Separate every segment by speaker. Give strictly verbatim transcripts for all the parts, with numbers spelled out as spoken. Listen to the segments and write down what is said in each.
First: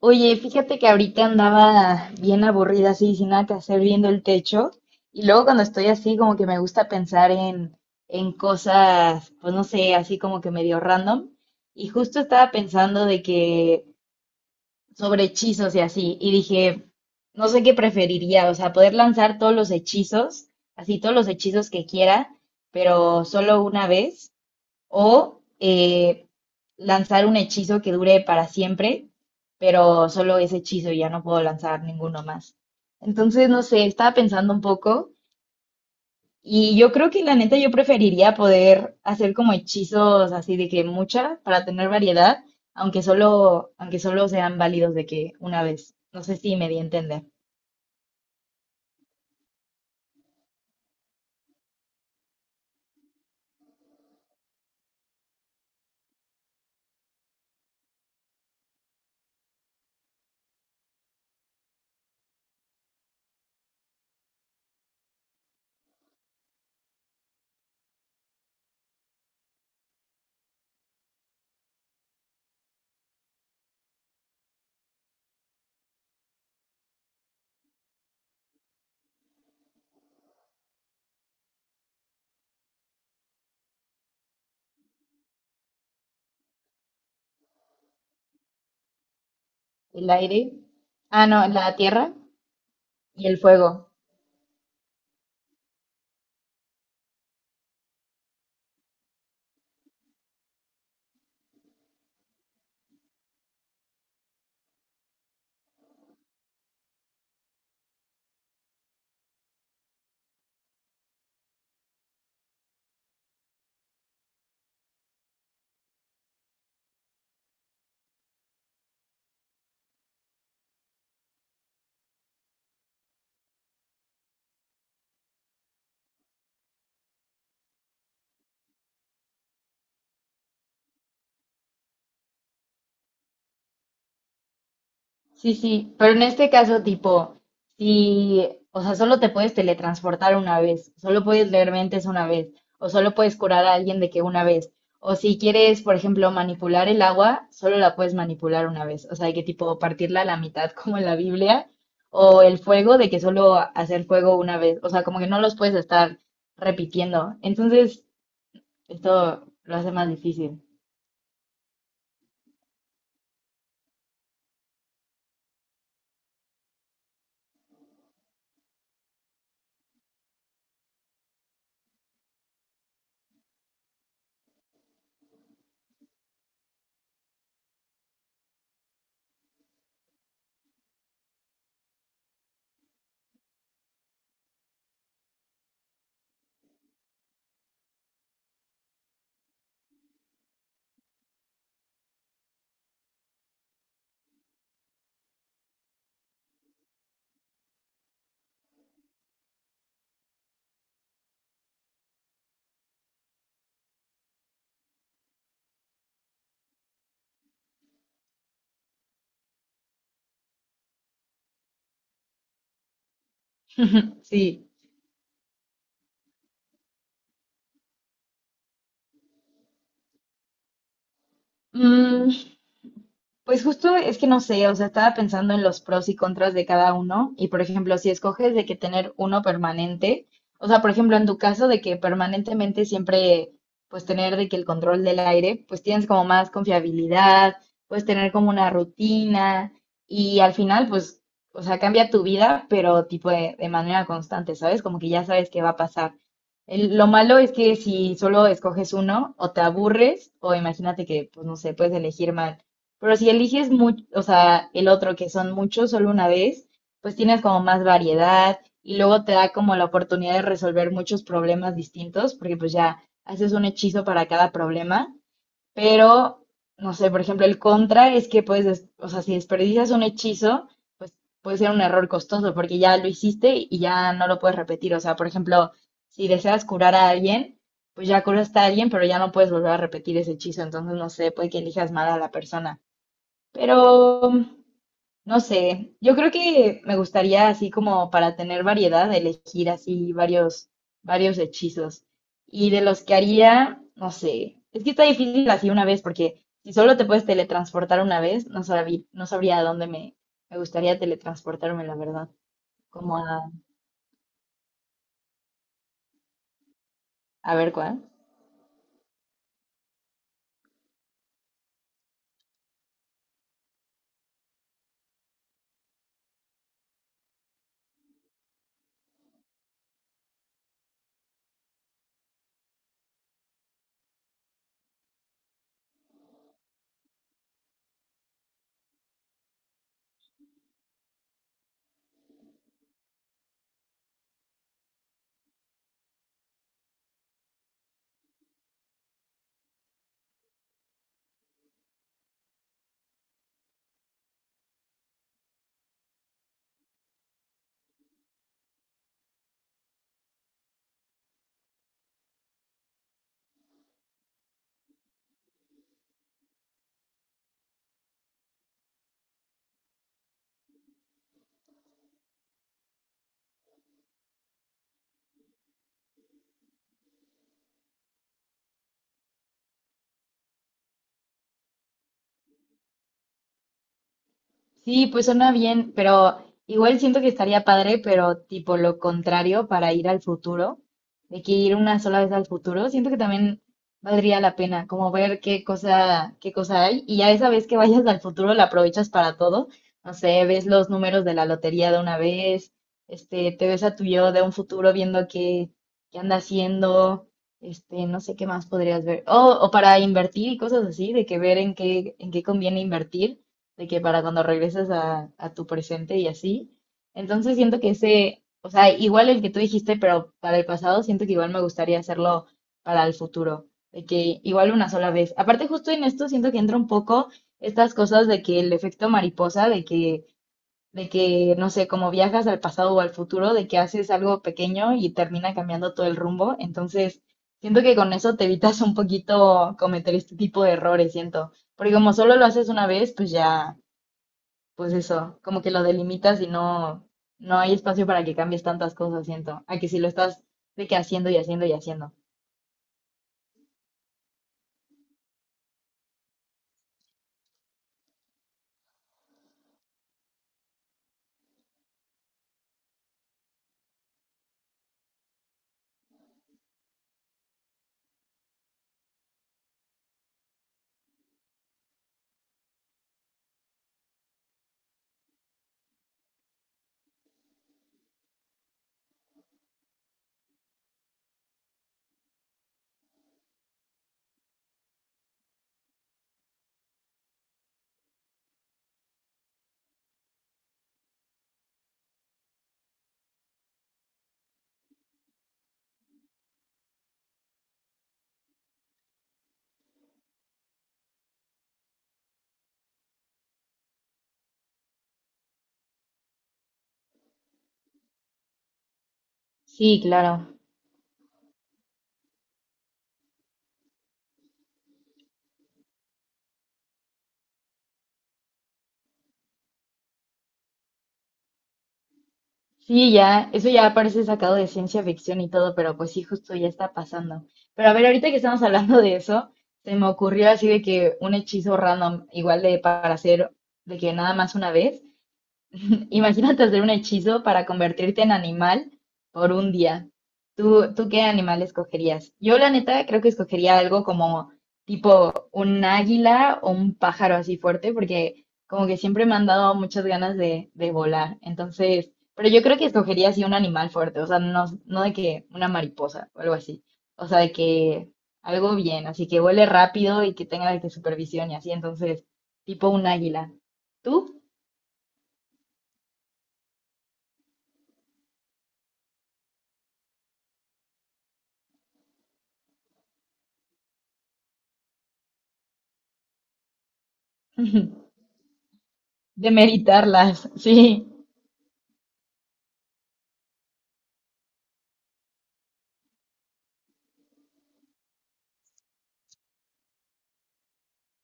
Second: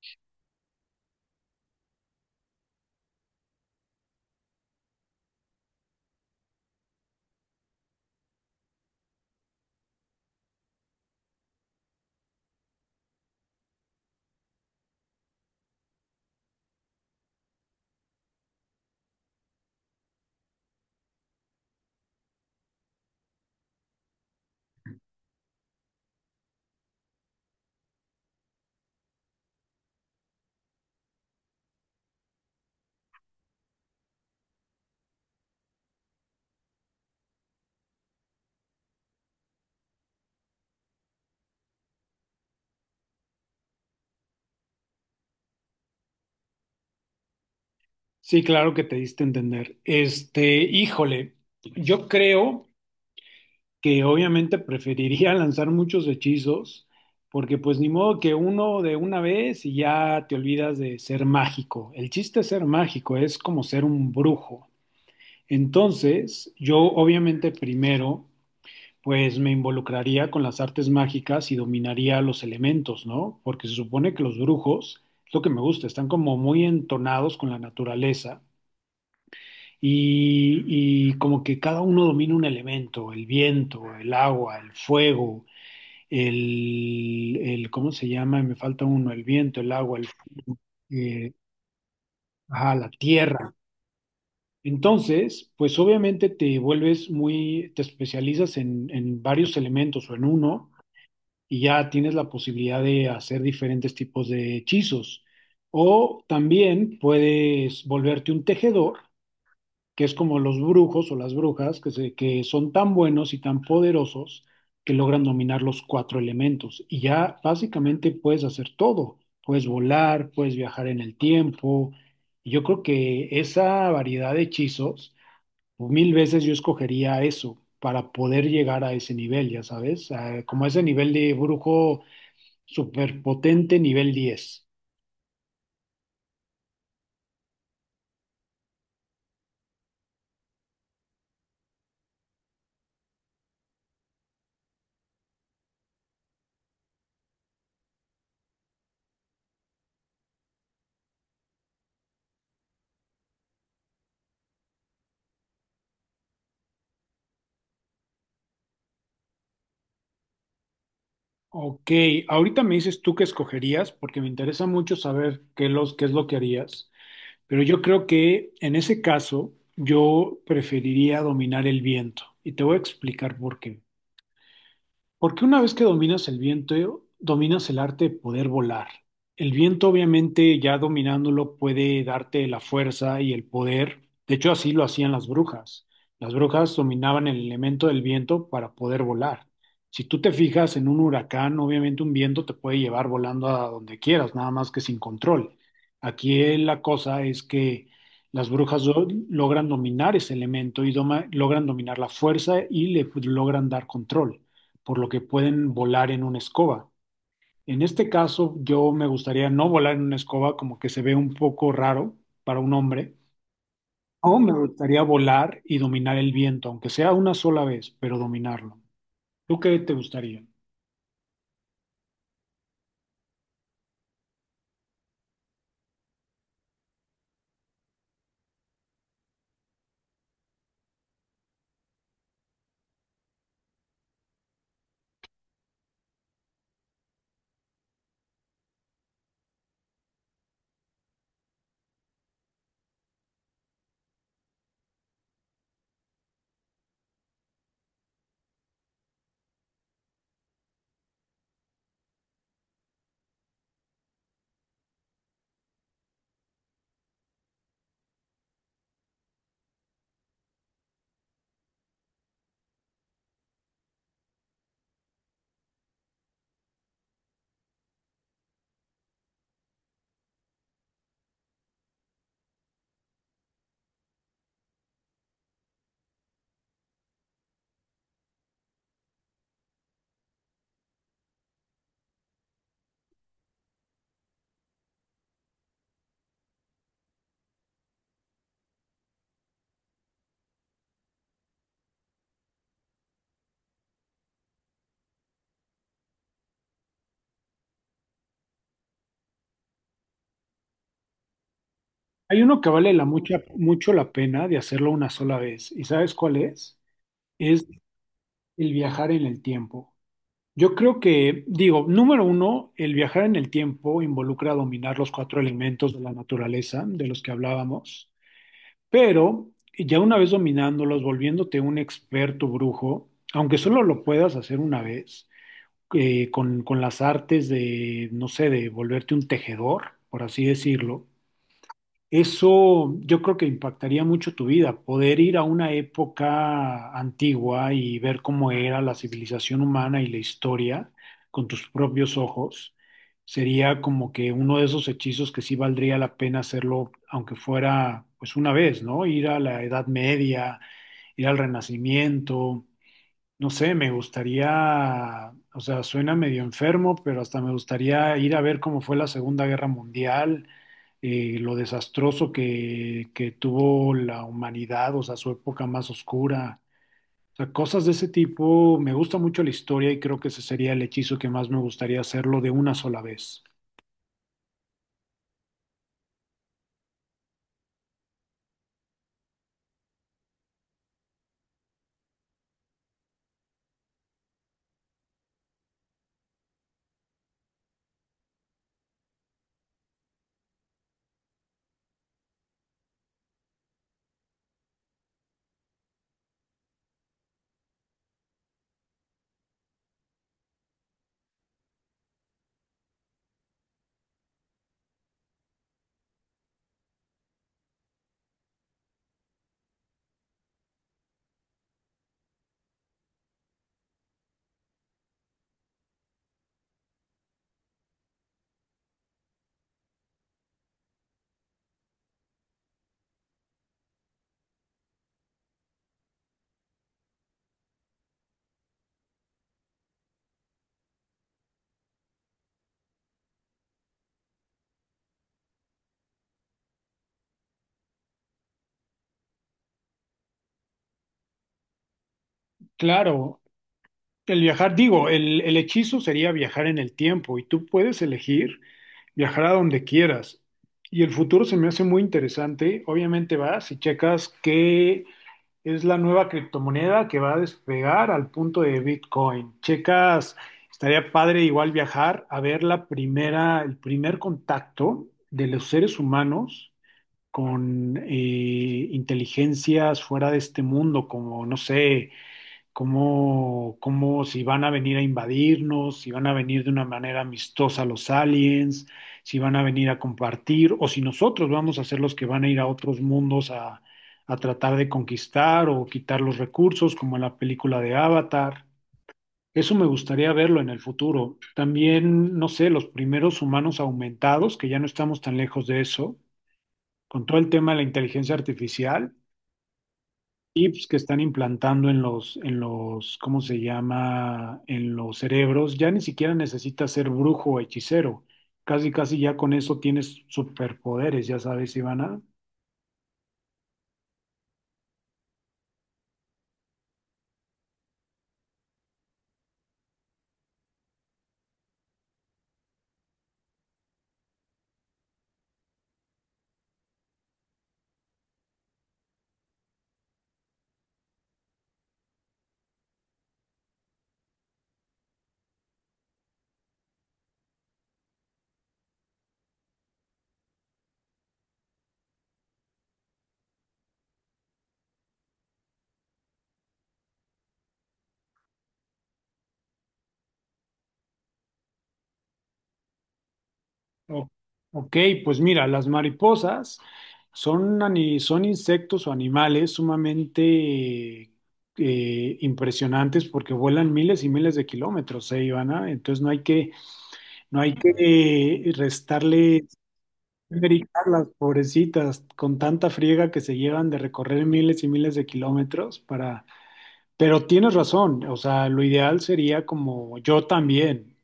Speaker 1: Oye, fíjate que ahorita andaba bien aburrida, así, sin nada que hacer, viendo el techo. Y luego cuando estoy así, como que me gusta pensar en, en cosas, pues no sé, así como que medio random. Y justo estaba pensando de que sobre hechizos y así. Y dije, no sé qué preferiría, o sea, poder lanzar todos los hechizos, así todos los hechizos que quiera, pero solo una vez. O eh, lanzar un hechizo que dure para siempre, pero solo ese hechizo y ya no puedo lanzar ninguno más. Entonces, no sé, estaba pensando un poco y yo creo que la neta yo preferiría poder hacer como hechizos así de que mucha para tener variedad, aunque solo, aunque solo sean válidos de que una vez. No sé si me di a entender.
Speaker 2: Sí, claro que te diste a entender. Este, híjole, yo creo que obviamente preferiría lanzar muchos hechizos, porque pues ni modo que uno de una vez y ya te olvidas de ser mágico. El chiste es ser mágico, es como ser un brujo. Entonces, yo obviamente primero, pues me involucraría con las artes mágicas y dominaría los elementos, ¿no? Porque se supone que los brujos, es lo que me gusta, están como muy entonados con la naturaleza. y, y como que cada uno domina un elemento, el viento, el agua, el fuego, el, el ¿cómo se llama? Me falta uno, el viento, el agua, el,
Speaker 1: El aire, ah,
Speaker 2: eh,
Speaker 1: no, la tierra
Speaker 2: ajá, la
Speaker 1: y el
Speaker 2: tierra.
Speaker 1: fuego.
Speaker 2: Entonces, pues obviamente te vuelves muy, te especializas en, en varios elementos o en uno y ya tienes la posibilidad de hacer diferentes tipos de hechizos. O también puedes volverte un tejedor que es como los brujos o las brujas, que, se- que son tan buenos y tan poderosos que logran dominar los cuatro elementos. Y ya básicamente puedes hacer todo. Puedes volar, puedes viajar en el tiempo. Y yo creo que esa variedad de hechizos, mil veces yo escogería eso para poder llegar a ese nivel, ya sabes, a- como ese nivel de brujo superpotente, nivel diez.
Speaker 1: Sí, sí, pero en este caso, tipo, si, o sea, solo te puedes teletransportar una vez, solo puedes leer mentes una vez, o solo puedes curar a alguien de que una vez, o si quieres, por ejemplo, manipular el agua, solo la puedes manipular una vez, o sea, de que tipo partirla a la mitad como en la Biblia, o el fuego, de que solo hacer fuego una vez, o sea, como que no los puedes estar repitiendo. Entonces, esto lo hace más difícil.
Speaker 2: Ok, ahorita me dices tú qué escogerías, porque me interesa mucho saber qué, los, qué es lo que harías. Pero yo creo que en ese caso yo preferiría dominar el viento y te voy a explicar por qué. Porque una vez que dominas el viento, dominas el arte de poder volar. El viento, obviamente, ya dominándolo, puede darte la fuerza y el poder. De hecho, así lo hacían las brujas. Las brujas dominaban el elemento del viento para poder volar. Si tú te fijas en un huracán, obviamente un viento te puede llevar volando a donde quieras, nada más que sin control. Aquí eh, la cosa es que las brujas do- logran dominar ese elemento y doma- logran dominar la fuerza y le logran dar control por lo que pueden volar en una escoba. En este caso, yo me gustaría no volar en una escoba, como que se ve un poco raro para un hombre, o me
Speaker 1: Sí.
Speaker 2: gustaría volar y dominar el viento, aunque sea una sola vez, pero dominarlo. ¿Tú qué te gustaría?
Speaker 1: Mm, Pues justo es que no sé, o sea, estaba pensando en los pros y contras de cada uno y por ejemplo, si escoges de que tener uno permanente, o sea, por ejemplo, en tu caso de que permanentemente siempre pues tener de que el control del aire, pues tienes como más confiabilidad, puedes tener como una rutina y al final pues, o sea, cambia tu vida, pero tipo de, de manera constante, ¿sabes? Como que ya sabes qué va a pasar. El- lo malo es que si solo escoges uno, o te aburres, o imagínate que, pues no sé, puedes elegir más, pero si eliges mucho, o sea, el otro que son muchos solo una vez, pues tienes como más variedad y luego te da como la oportunidad de resolver muchos problemas distintos, porque pues ya haces un hechizo para cada problema, pero no sé, por ejemplo, el contra es que puedes, des- o sea, si desperdicias un hechizo, pues puede ser un error costoso porque ya lo hiciste y ya no lo puedes repetir. O sea, por ejemplo, si deseas curar a alguien, pues ya curaste a alguien, pero ya no puedes volver a repetir ese hechizo. Entonces, no sé, puede que elijas mal a la persona. Pero, no sé, yo creo que me gustaría así como para tener variedad, elegir así varios, varios hechizos. Y de los que haría, no sé, es que está difícil así una vez, porque si solo te puedes teletransportar una vez, no sabría, no sabría a dónde me, me gustaría teletransportarme, la verdad.
Speaker 2: Hay uno que vale la
Speaker 1: Como
Speaker 2: mucha,
Speaker 1: a,
Speaker 2: mucho la pena de hacerlo una sola vez. ¿Y sabes cuál es?
Speaker 1: a
Speaker 2: Es
Speaker 1: ver cuál.
Speaker 2: el viajar en el tiempo. Yo creo que, digo, número uno, el viajar en el tiempo involucra dominar los cuatro elementos de la naturaleza de los que hablábamos. Pero ya una vez dominándolos, volviéndote un experto brujo, aunque solo lo puedas hacer una vez, eh, con, con las artes de, no sé, de volverte un tejedor, por así decirlo, eso yo creo que impactaría mucho tu vida, poder ir a una época antigua y ver cómo era la civilización humana y la historia con tus propios ojos. Sería como que uno de esos hechizos que sí valdría la pena hacerlo, aunque fuera pues una vez, ¿no? Ir a la Edad Media, ir al Renacimiento. No sé, me gustaría, o sea, suena medio enfermo, pero hasta me gustaría ir a ver cómo fue la Segunda Guerra Mundial, eh, lo desastroso que, que tuvo la humanidad, o sea, su época más oscura. O sea, cosas de ese tipo. Me gusta mucho la historia y creo que ese sería el hechizo que más me gustaría hacerlo de una sola vez.
Speaker 1: Sí, pues suena bien, pero igual siento que estaría padre, pero tipo lo contrario para ir al futuro, de que ir una sola vez al futuro, siento que también valdría la pena, como ver qué cosa, qué cosa hay, y ya esa vez que vayas al futuro la aprovechas para todo, no sé, ves los números de la lotería de una vez, este, te ves a tu yo de un futuro viendo qué, qué anda haciendo, este, no sé qué más podrías ver, o, o para invertir y cosas así, de que ver en qué, en qué conviene invertir de que para cuando regreses a, a tu presente y así. Entonces siento que ese, o sea, igual el que tú dijiste, pero para el pasado, siento que igual me gustaría hacerlo para el futuro, de que igual una sola vez. Aparte, justo en esto siento que entra un poco estas cosas de que el efecto mariposa, de que, de que, no sé, como viajas al pasado o al futuro, de que haces algo pequeño y termina cambiando todo el rumbo. Entonces, siento que con eso te evitas un poquito cometer este tipo de errores, siento. Porque como solo lo haces una vez, pues ya, pues eso, como que lo delimitas y no, no hay espacio para que cambies tantas cosas, siento, a que si lo estás de que haciendo y haciendo y haciendo.
Speaker 2: Claro, el viajar, digo, el, el hechizo sería viajar en el tiempo y tú puedes elegir viajar a donde quieras. Y el futuro se me hace muy interesante. Obviamente vas y checas qué es la nueva criptomoneda que va a despegar al punto de Bitcoin. Checas, estaría padre igual viajar a ver la primera, el primer contacto de los seres humanos con eh, inteligencias fuera de este mundo, como, no sé cómo, cómo si van a venir a invadirnos, si van a venir de una manera amistosa los aliens, si van a venir a compartir, o si nosotros vamos a ser los que van a ir a otros mundos a, a tratar de conquistar o quitar los recursos, como en la película de Avatar. Eso me gustaría verlo en el futuro. También, no sé, los primeros humanos aumentados, que ya no estamos tan lejos de eso, con todo el tema de la inteligencia artificial
Speaker 1: Sí, claro.
Speaker 2: chips que están implantando en los, en los, ¿cómo se llama? En los cerebros, ya ni siquiera necesitas ser brujo o hechicero. Casi, casi ya con eso tienes superpoderes, ya sabes, Ivana.
Speaker 1: Sí, ya, eso ya parece sacado de ciencia ficción y todo, pero pues sí, justo ya está pasando. Pero a ver, ahorita que estamos hablando de eso, se me ocurrió así de que un hechizo random, igual de para hacer de que nada más una vez, imagínate hacer un hechizo para convertirte en animal por un día. ¿Tú, tú qué animal escogerías? Yo, la neta, creo que escogería algo como tipo un águila o un pájaro así fuerte, porque como que siempre me han dado muchas ganas de, de volar. Entonces, pero yo creo que escogería así un animal fuerte, o sea, no, no de que una mariposa o algo así. O sea, de que algo bien, así que vuele rápido y que tenga de que supervisión y así. Entonces, tipo un águila.
Speaker 2: O-
Speaker 1: ¿Tú?
Speaker 2: ok, pues mira, las mariposas son, ani- son insectos o animales sumamente eh, impresionantes porque vuelan miles y miles de kilómetros, ¿eh, Ivana? Entonces no hay que, no hay que eh, restarle.
Speaker 1: Demeritarlas,
Speaker 2: Ver y
Speaker 1: sí,
Speaker 2: las pobrecitas, con tanta friega que se llevan de recorrer miles y miles de kilómetros para. Pero tienes razón, o sea, lo ideal sería como yo también,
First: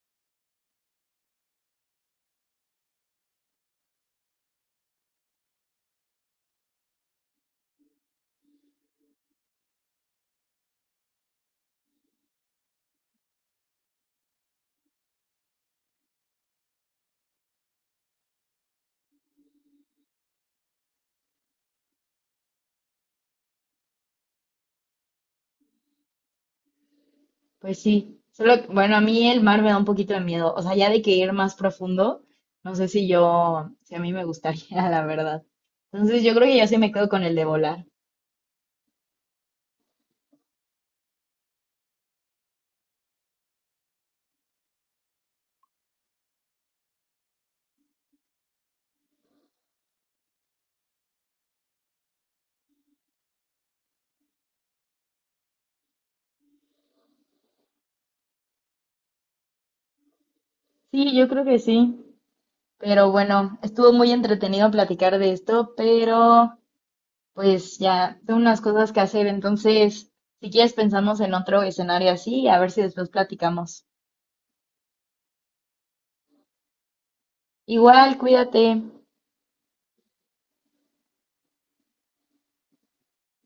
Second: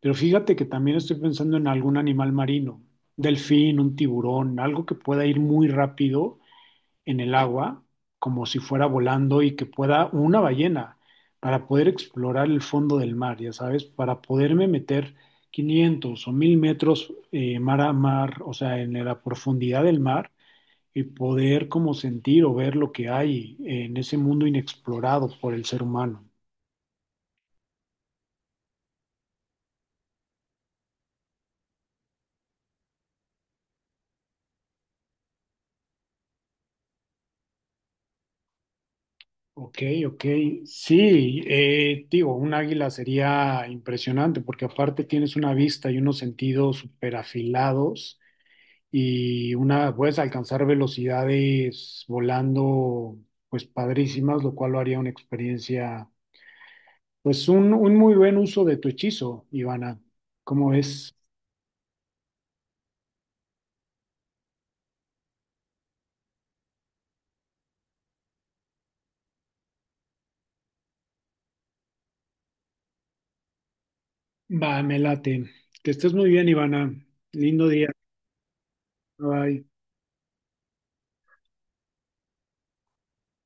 Speaker 2: pero fíjate que también estoy pensando en algún animal marino, delfín, un tiburón, algo que pueda ir muy rápido en el agua, como si fuera volando y que pueda una ballena, para poder explorar el fondo del mar, ya sabes, para poderme meter quinientos o mil metros eh, mar a mar, o sea, en la profundidad del mar y poder como sentir o ver lo que hay en ese mundo inexplorado por el ser humano.
Speaker 1: pues sí. Solo, que, bueno, a mí el mar me da un poquito de miedo. O sea, ya de que ir más profundo, no sé si yo, si a mí me gustaría, la verdad. Entonces, yo creo que yo sí me quedo con el de volar.
Speaker 2: Ok, ok. Sí, eh, digo, un águila sería impresionante porque aparte tienes una vista y unos sentidos súper afilados y una, puedes alcanzar velocidades volando, pues padrísimas, lo cual lo haría una experiencia, pues un, un muy buen uso de tu hechizo, Ivana. ¿Cómo ves?
Speaker 1: Sí, yo creo que sí. Pero bueno, estuvo muy entretenido platicar de esto, pero pues ya tengo unas cosas que hacer. Entonces, si quieres, pensamos en otro escenario así, a ver si después platicamos.
Speaker 2: Va, me late. Que estés muy bien, Ivana. Lindo día.
Speaker 1: Igual, cuídate.
Speaker 2: Bye.